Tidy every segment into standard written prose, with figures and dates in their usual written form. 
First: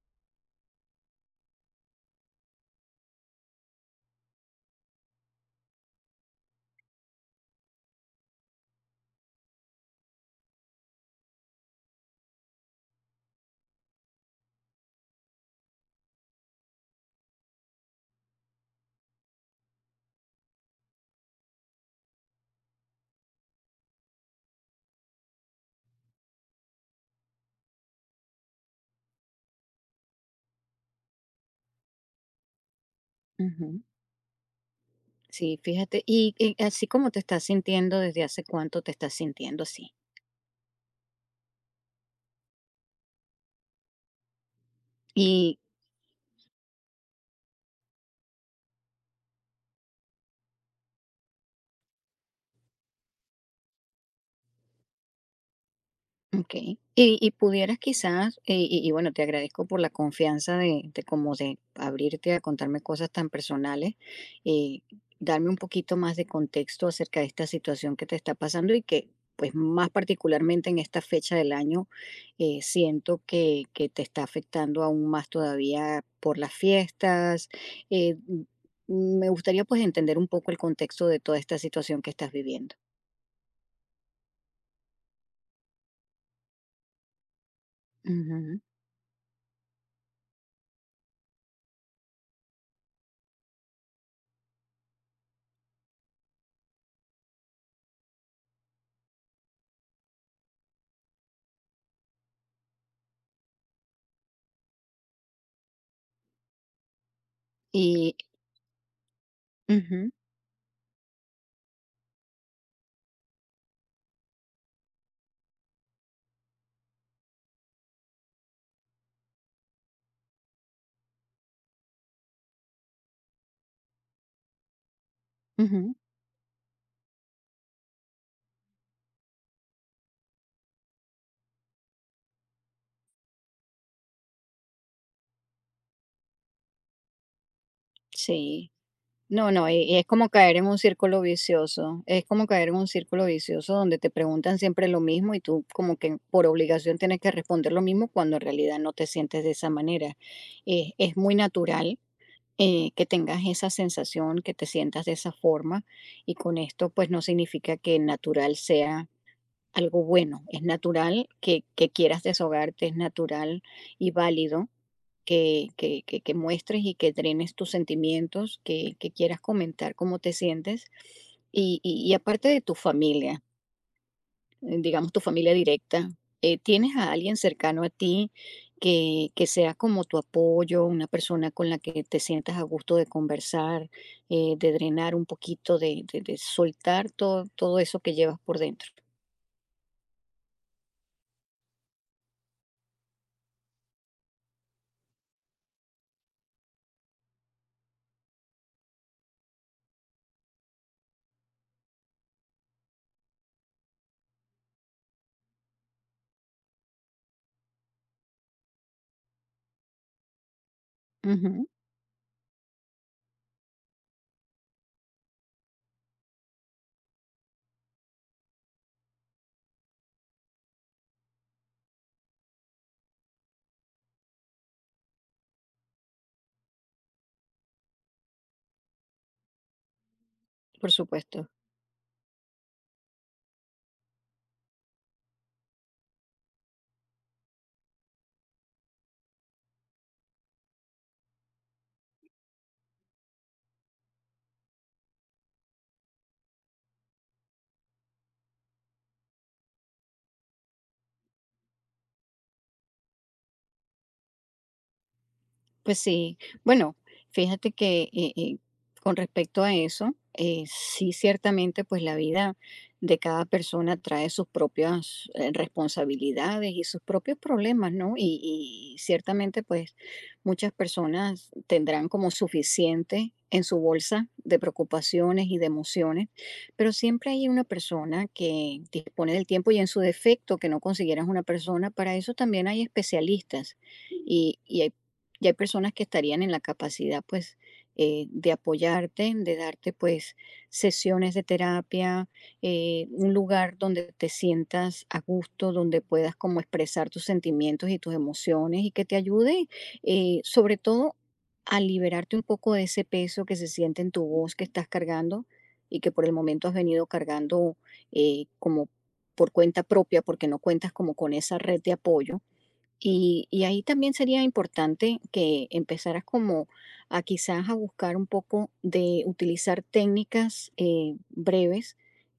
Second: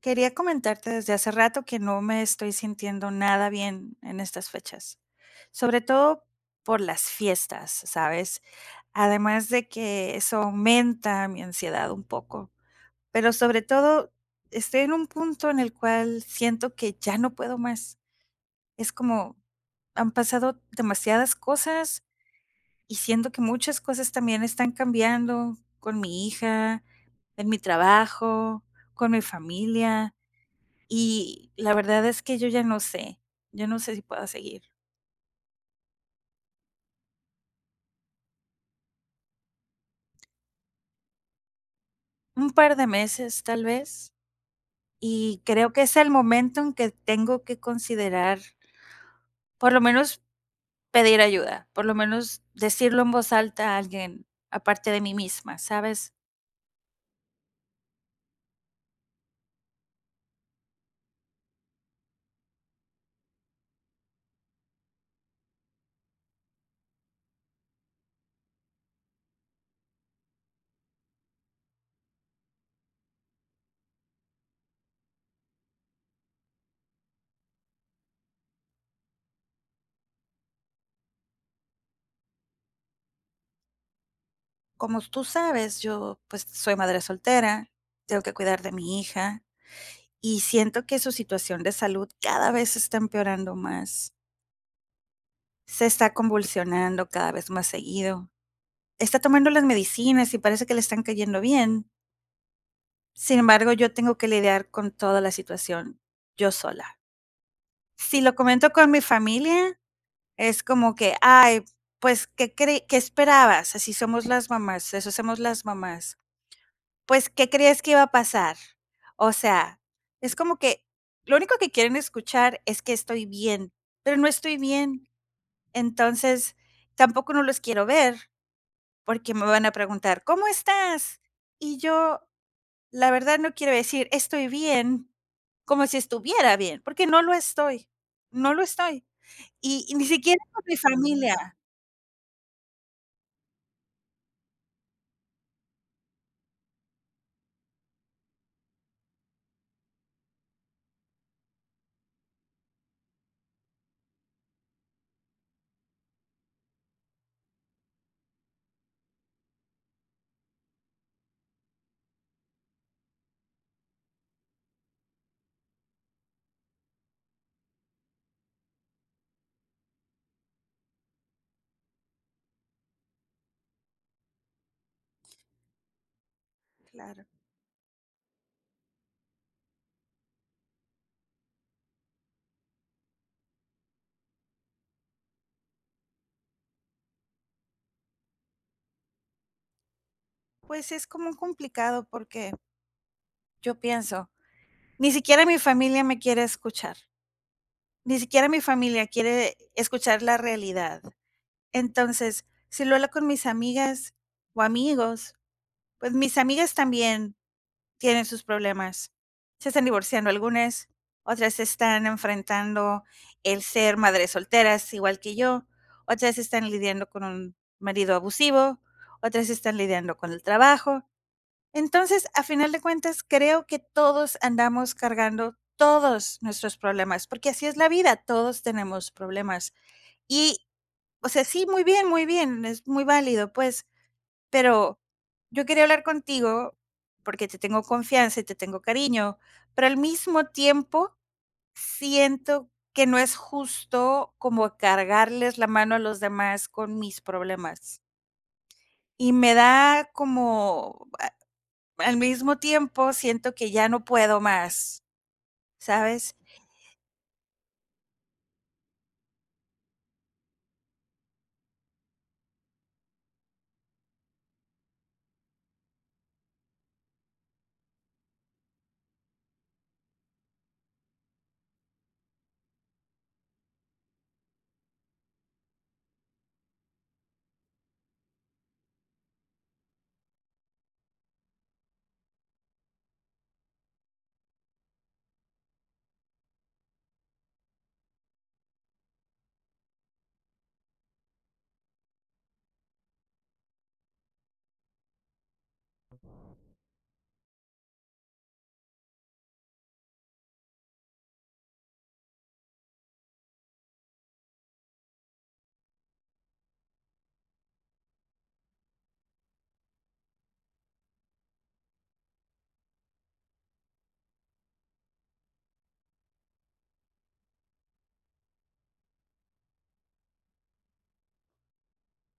Quería comentarte desde hace rato que no me estoy sintiendo nada bien en estas fechas, sobre todo por las fiestas, ¿sabes? Además de que eso aumenta mi ansiedad un poco, pero sobre todo estoy en un punto en el cual siento que ya no puedo más. Es como han pasado demasiadas cosas y siento que muchas cosas también están cambiando con mi hija, en mi trabajo, con mi familia. Y la verdad es que yo ya no sé, yo no Ujú. sé si pueda seguir. Sí, fíjate, y así como te estás sintiendo, ¿desde hace cuánto te estás sintiendo así? Un par de meses, tal vez, y Y creo que es el momento en que tengo que considerar, por lo menos pedir ayuda, por lo menos decirlo en voz alta a alguien aparte de mí misma, ¿sabes? okey. Y pudieras quizás, y bueno, te agradezco por la confianza de como de abrirte a contarme cosas tan personales, eh, darme un poquito más de contexto acerca de esta situación que te está pasando y que, pues, más particularmente en esta fecha del año, siento que te está afectando aún más todavía por las fiestas. M me gustaría, pues, entender un poco el contexto de toda esta situación que estás viviendo. Como tú sabes, yo pues soy madre soltera, tengo que Ujú. cuidar de mi hija y siento que su situación de salud cada vez está empeorando más, se está convulsionando cada vez más seguido, está tomando las medicinas y parece que le están cayendo bien. Sin embargo, yo tengo que lidiar con toda la situación yo sola. Y Si lo comento con mi familia, ujú, es como que, ay, pues, ¿qué cree qué esperabas? Así somos las mamás, eso somos las mamás. Pues, ¿qué creías que iba a pasar? O sea, es como que lo único que quieren escuchar es que estoy bien, pero no estoy bien. ujú. Entonces, tampoco no los quiero ver porque me van a preguntar, ¿cómo estás? Y yo, la verdad, no quiere decir estoy bien, como si estuviera bien, porque no lo estoy, no lo Sí. estoy. No, no, y Y y es ni como siquiera caer con en mi un círculo familia. vicioso. Es como caer en un círculo vicioso donde te preguntan siempre lo mismo y tú como que por obligación tienes que responder lo mismo cuando en realidad no te sientes de esa manera. Es muy natural que tengas esa sensación, que te sientas de esa forma, y con esto pues no significa que natural sea algo bueno. Es natural que quieras desahogarte, es natural y válido que muestres y que drenes tus sentimientos, que quieras comentar cómo te sientes. Y aparte de tu familia, digamos tu familia directa, ¿tienes a Claro. alguien cercano a ti que sea como tu apoyo, una persona con la que te sientas a gusto de conversar, de drenar un poquito, de soltar todo, todo eso que llevas por dentro? Pues es como complicado porque yo pienso, ni siquiera mi familia me quiere escuchar, ni siquiera mi familia quiere escuchar la realidad. Entonces, si lo hablo con mis amigas o amigos, pues mis amigas también tienen sus problemas. Se están divorciando algunas, otras se Ujú, están enfrentando el ser madres solteras, igual que yo, otras están lidiando con un marido abusivo, otras están lidiando con el trabajo. Entonces, a final de cuentas, creo que todos andamos cargando todos nuestros problemas, porque así es la vida, todos tenemos problemas. Y, por o sea, supuesto. sí, muy bien, es muy válido, pues, pero yo quería hablar contigo porque te tengo confianza y te tengo cariño, pero al mismo tiempo siento que no es justo como cargarles la mano a los demás con mis problemas. Y me da como, al mismo tiempo siento que ya no puedo más, Pues ¿sabes? sí, bueno, fíjate que con respecto a eso, sí, ciertamente pues la vida de cada persona trae sus propias responsabilidades y sus propios problemas, ¿no? Y ciertamente pues muchas personas tendrán como suficiente en su bolsa de preocupaciones y de emociones, pero siempre hay una persona que dispone del tiempo y en su defecto que no consiguieras una persona, para eso también hay especialistas y hay personas que estarían en la capacidad, pues, de apoyarte, de darte, pues, sesiones de terapia, un lugar donde te sientas a gusto, donde puedas como expresar tus sentimientos y tus emociones y que te ayude, sobre todo, a liberarte un poco de ese peso que se siente en tu voz que estás cargando y que por el momento has venido cargando como por cuenta propia, porque no cuentas como con esa red de apoyo. Y ahí también sería importante que empezaras como a quizás a buscar un poco de utilizar técnicas breves,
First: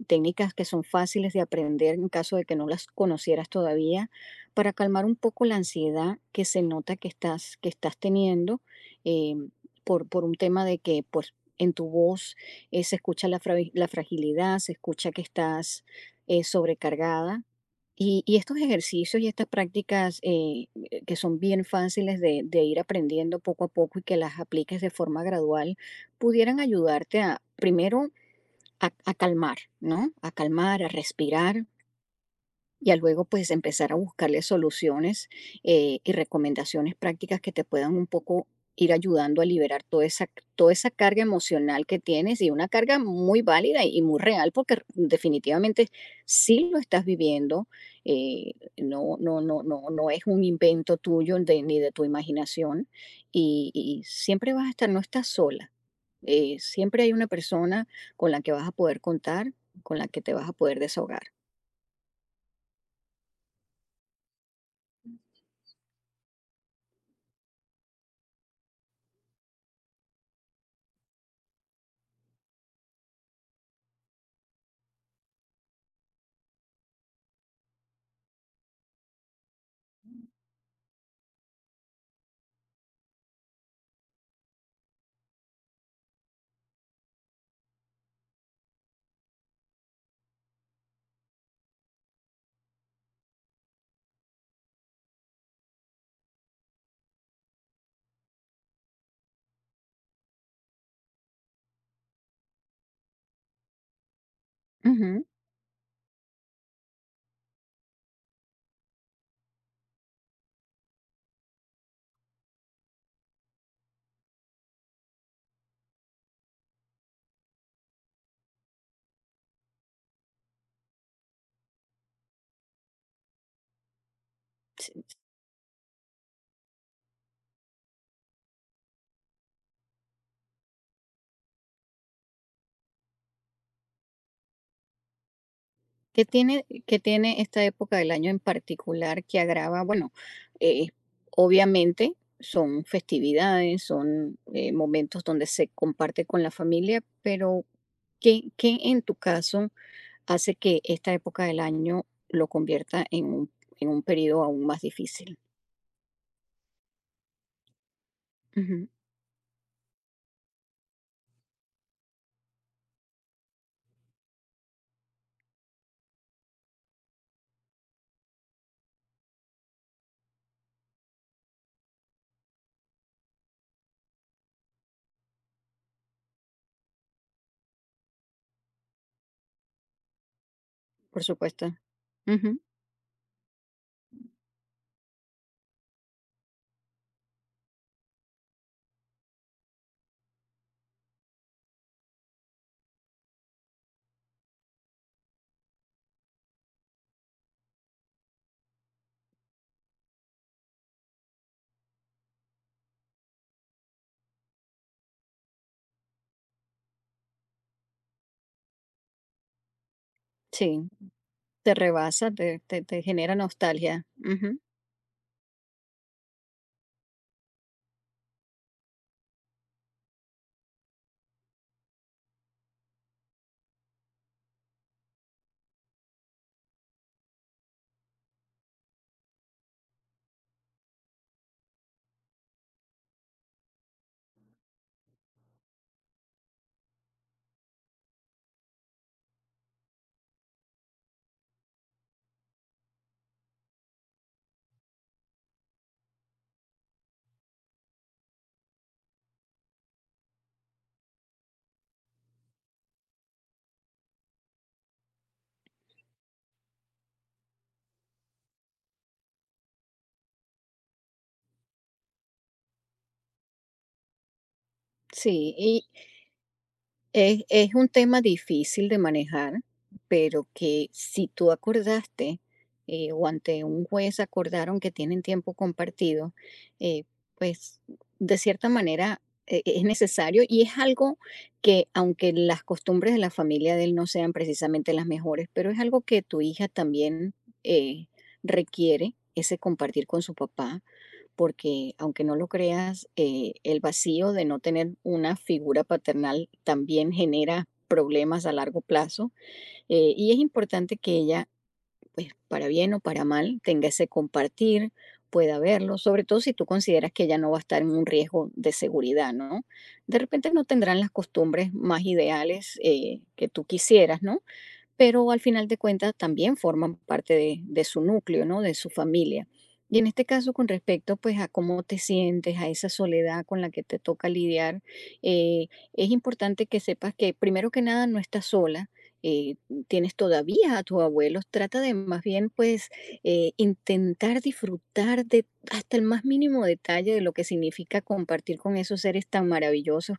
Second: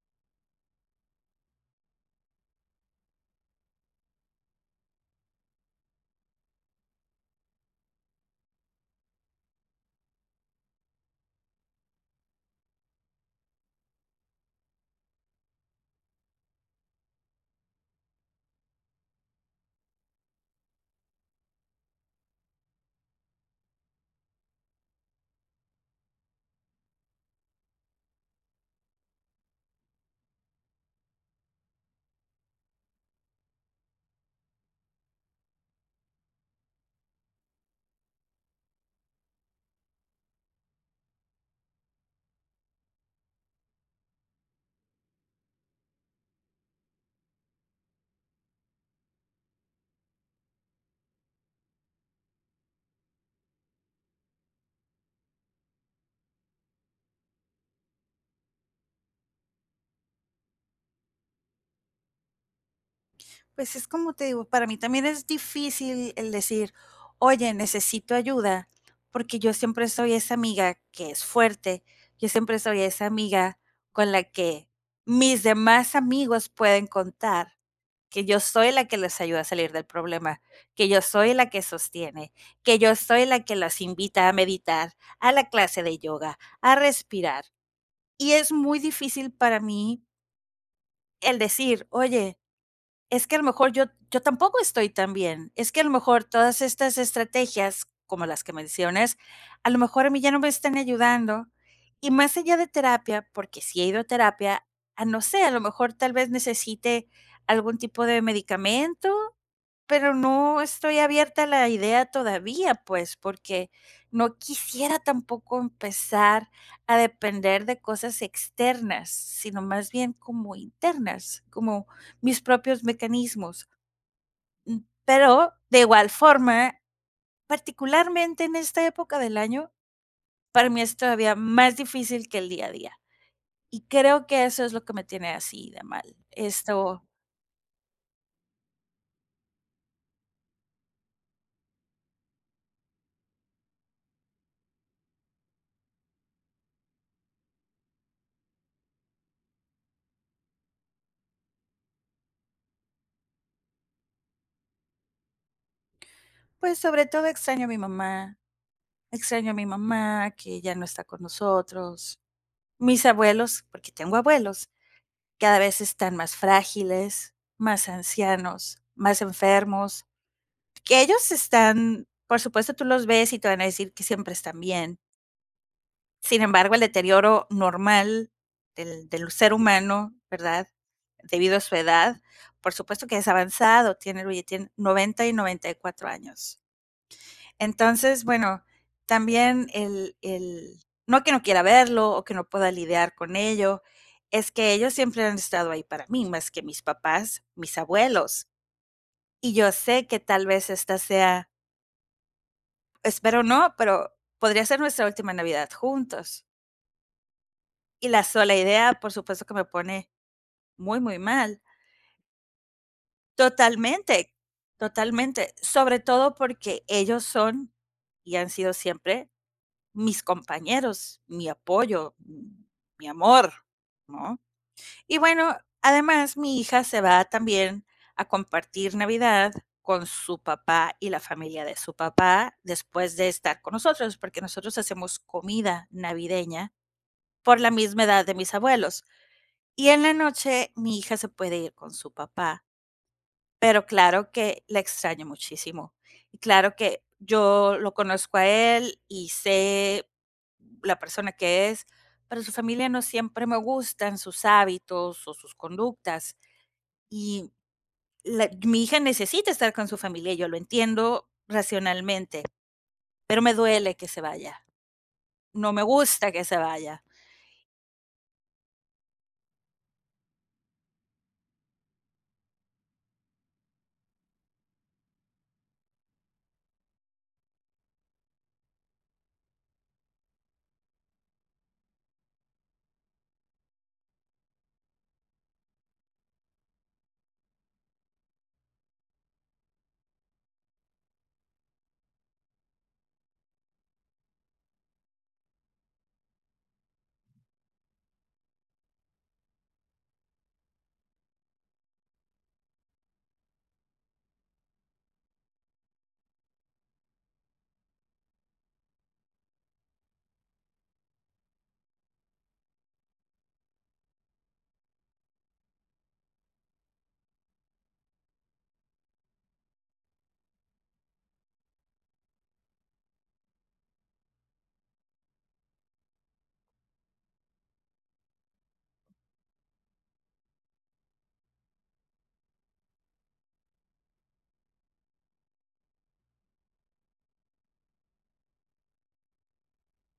técnicas que son fáciles de aprender en caso de que no las conocieras todavía, para calmar un poco la ansiedad que se nota que estás teniendo eh, por un tema de que pues en tu voz se escucha la, la fragilidad, se escucha que estás sobrecargada y estos ejercicios y estas prácticas que son bien fáciles de ir aprendiendo poco a poco y que las apliques de forma gradual, pudieran ayudarte a, primero, a calmar, ¿no? A calmar, a respirar, y a luego pues empezar a buscarle soluciones y recomendaciones prácticas que te puedan un poco ir ayudando a liberar toda esa carga emocional que tienes, y una carga muy válida y muy real porque definitivamente sí lo estás viviendo, eh, no, no, no, no, no es un invento tuyo ni de tu imaginación, y siempre vas a estar, no estás sola, siempre hay una persona con la que vas a poder contar, con la que te vas a poder desahogar. Pues es como te digo, para mí también es difícil el decir, oye, necesito ayuda, porque yo siempre soy esa amiga que es fuerte, yo siempre soy esa amiga con la que mis demás amigos pueden contar, que yo soy la que les ayuda a salir del problema, que yo soy la que sostiene, que yo soy la que las invita a meditar, a la clase de yoga, a respirar. Y es muy difícil para mí el decir, oye, es que a lo mejor yo tampoco estoy tan bien. Es que a lo mejor todas estas estrategias, como las que mencionas, a lo mejor a mí ya no me están ayudando. Y más allá de terapia, porque si he ido a terapia, a no Ujú, sé, a lo mejor tal vez necesite algún tipo de medicamento, pero no estoy abierta a la idea todavía, pues, porque no quisiera tampoco empezar a depender de cosas externas, sino más bien como internas, como mis propios mecanismos. Sí. Pero de igual forma, particularmente en esta época del año, para mí es todavía más difícil que el día a día. Y creo que eso es lo que me tiene así de mal. Qué Esto, tiene esta época del año en particular que agrava? Bueno, eh, obviamente son festividades, son momentos donde se comparte con la familia, pero ¿qué, qué en tu caso hace que esta época del año lo convierta en un periodo aún más difícil? pues sobre todo extraño a mi mamá. Ujú, Extraño a mi mamá, que ya no está con nosotros. Mis abuelos, porque tengo abuelos, cada vez están más frágiles, más ancianos, más enfermos, que ellos están, por supuesto, tú los ves y te van a decir que siempre están bien. Sin embargo, el deterioro normal del ser humano, ¿verdad? por Debido a supuesto. su edad, Ujú, por supuesto que es avanzado, tiene, oye, tienen 90 y 94 años. Entonces, bueno, también el, no que no quiera verlo o que no pueda lidiar con ello, es que ellos siempre han estado ahí para mí, más que mis papás, mis abuelos. Y yo sé que tal vez esta sea, espero no, pero podría ser nuestra última Navidad juntos. Y la sola idea, por supuesto que me pone sí, muy, muy mal. te rebasa, te, te genera nostalgia. Totalmente, Ujú, totalmente. Sobre todo porque ellos son y han sido siempre mis compañeros, mi apoyo, mi amor, ¿no? Y bueno, además mi hija se va también a compartir Navidad con su papá y la familia de su papá después de estar con nosotros, porque nosotros hacemos comida navideña por la misma edad de mis abuelos. Y en la noche mi hija se puede ir con su papá, pero claro que la extraño muchísimo. Y claro que yo lo conozco a él y sé la persona que es, pero su familia, no siempre me gustan sus hábitos o sus conductas. Y mi hija necesita estar con su familia, yo lo entiendo racionalmente, pero me duele que se vaya. sí, No me y gusta que se vaya. es un tema difícil de manejar, pero que si tú acordaste o ante un juez acordaron que tienen tiempo compartido, eh, pues de cierta manera es necesario y es algo que aunque las costumbres de la familia de él no sean precisamente las mejores, pero es algo que tu hija también eh, requiere, ese compartir con su papá, porque aunque no lo creas, el vacío de no tener una figura paternal también genera problemas a largo plazo, y es importante que ella, pues para bien o para mal, tenga ese compartir, pueda verlo, sobre todo si tú consideras que ella no va a estar en un riesgo de seguridad, ¿no? De repente no tendrán las costumbres más ideales, que tú quisieras, ¿no? Pero al final de cuentas también forman parte de su núcleo, ¿no? De su familia. Y en este caso, con respecto pues a cómo te sientes, a esa soledad con la que te toca lidiar, eh, es importante que sepas que primero que nada no estás sola, eh, tienes todavía a tus abuelos, trata de más bien pues intentar disfrutar de hasta el más mínimo detalle de lo que significa compartir con esos seres tan maravillosos,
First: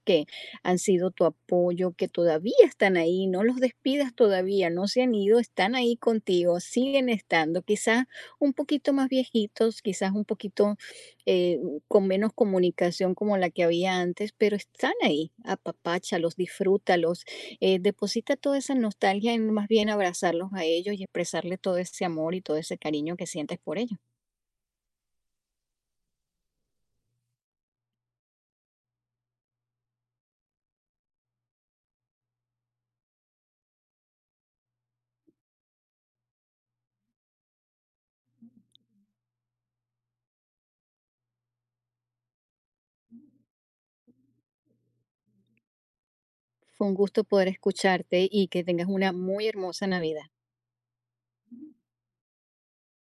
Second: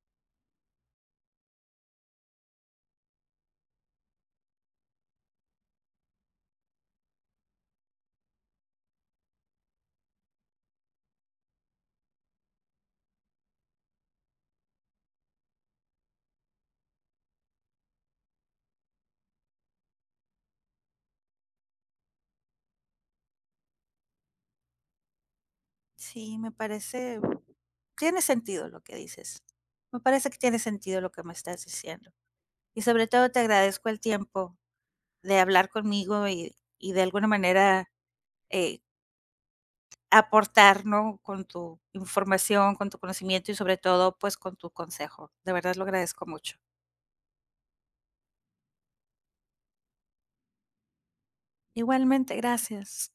han sido tu apoyo, que todavía están ahí, no los despidas todavía, no se han ido, están ahí contigo, siguen estando, quizás un poquito más viejitos, quizás un poquito eh, con menos comunicación como la que había antes, pero están ahí, apapáchalos, disfrútalos, deposita toda esa nostalgia en más bien abrazarlos a ellos y expresarle todo ese amor y todo ese cariño que sientes por ellos. Sí, me parece, tiene sentido lo que dices. Me parece que tiene sentido lo que me estás diciendo. Y sobre todo te agradezco el tiempo de hablar conmigo y de alguna manera, eh, aportar, ¿no? Con tu información, con tu conocimiento y sobre todo, pues, con tu consejo. De verdad lo agradezco mucho. Fue un gusto poder escucharte y que tengas una muy hermosa Navidad. Igualmente, gracias.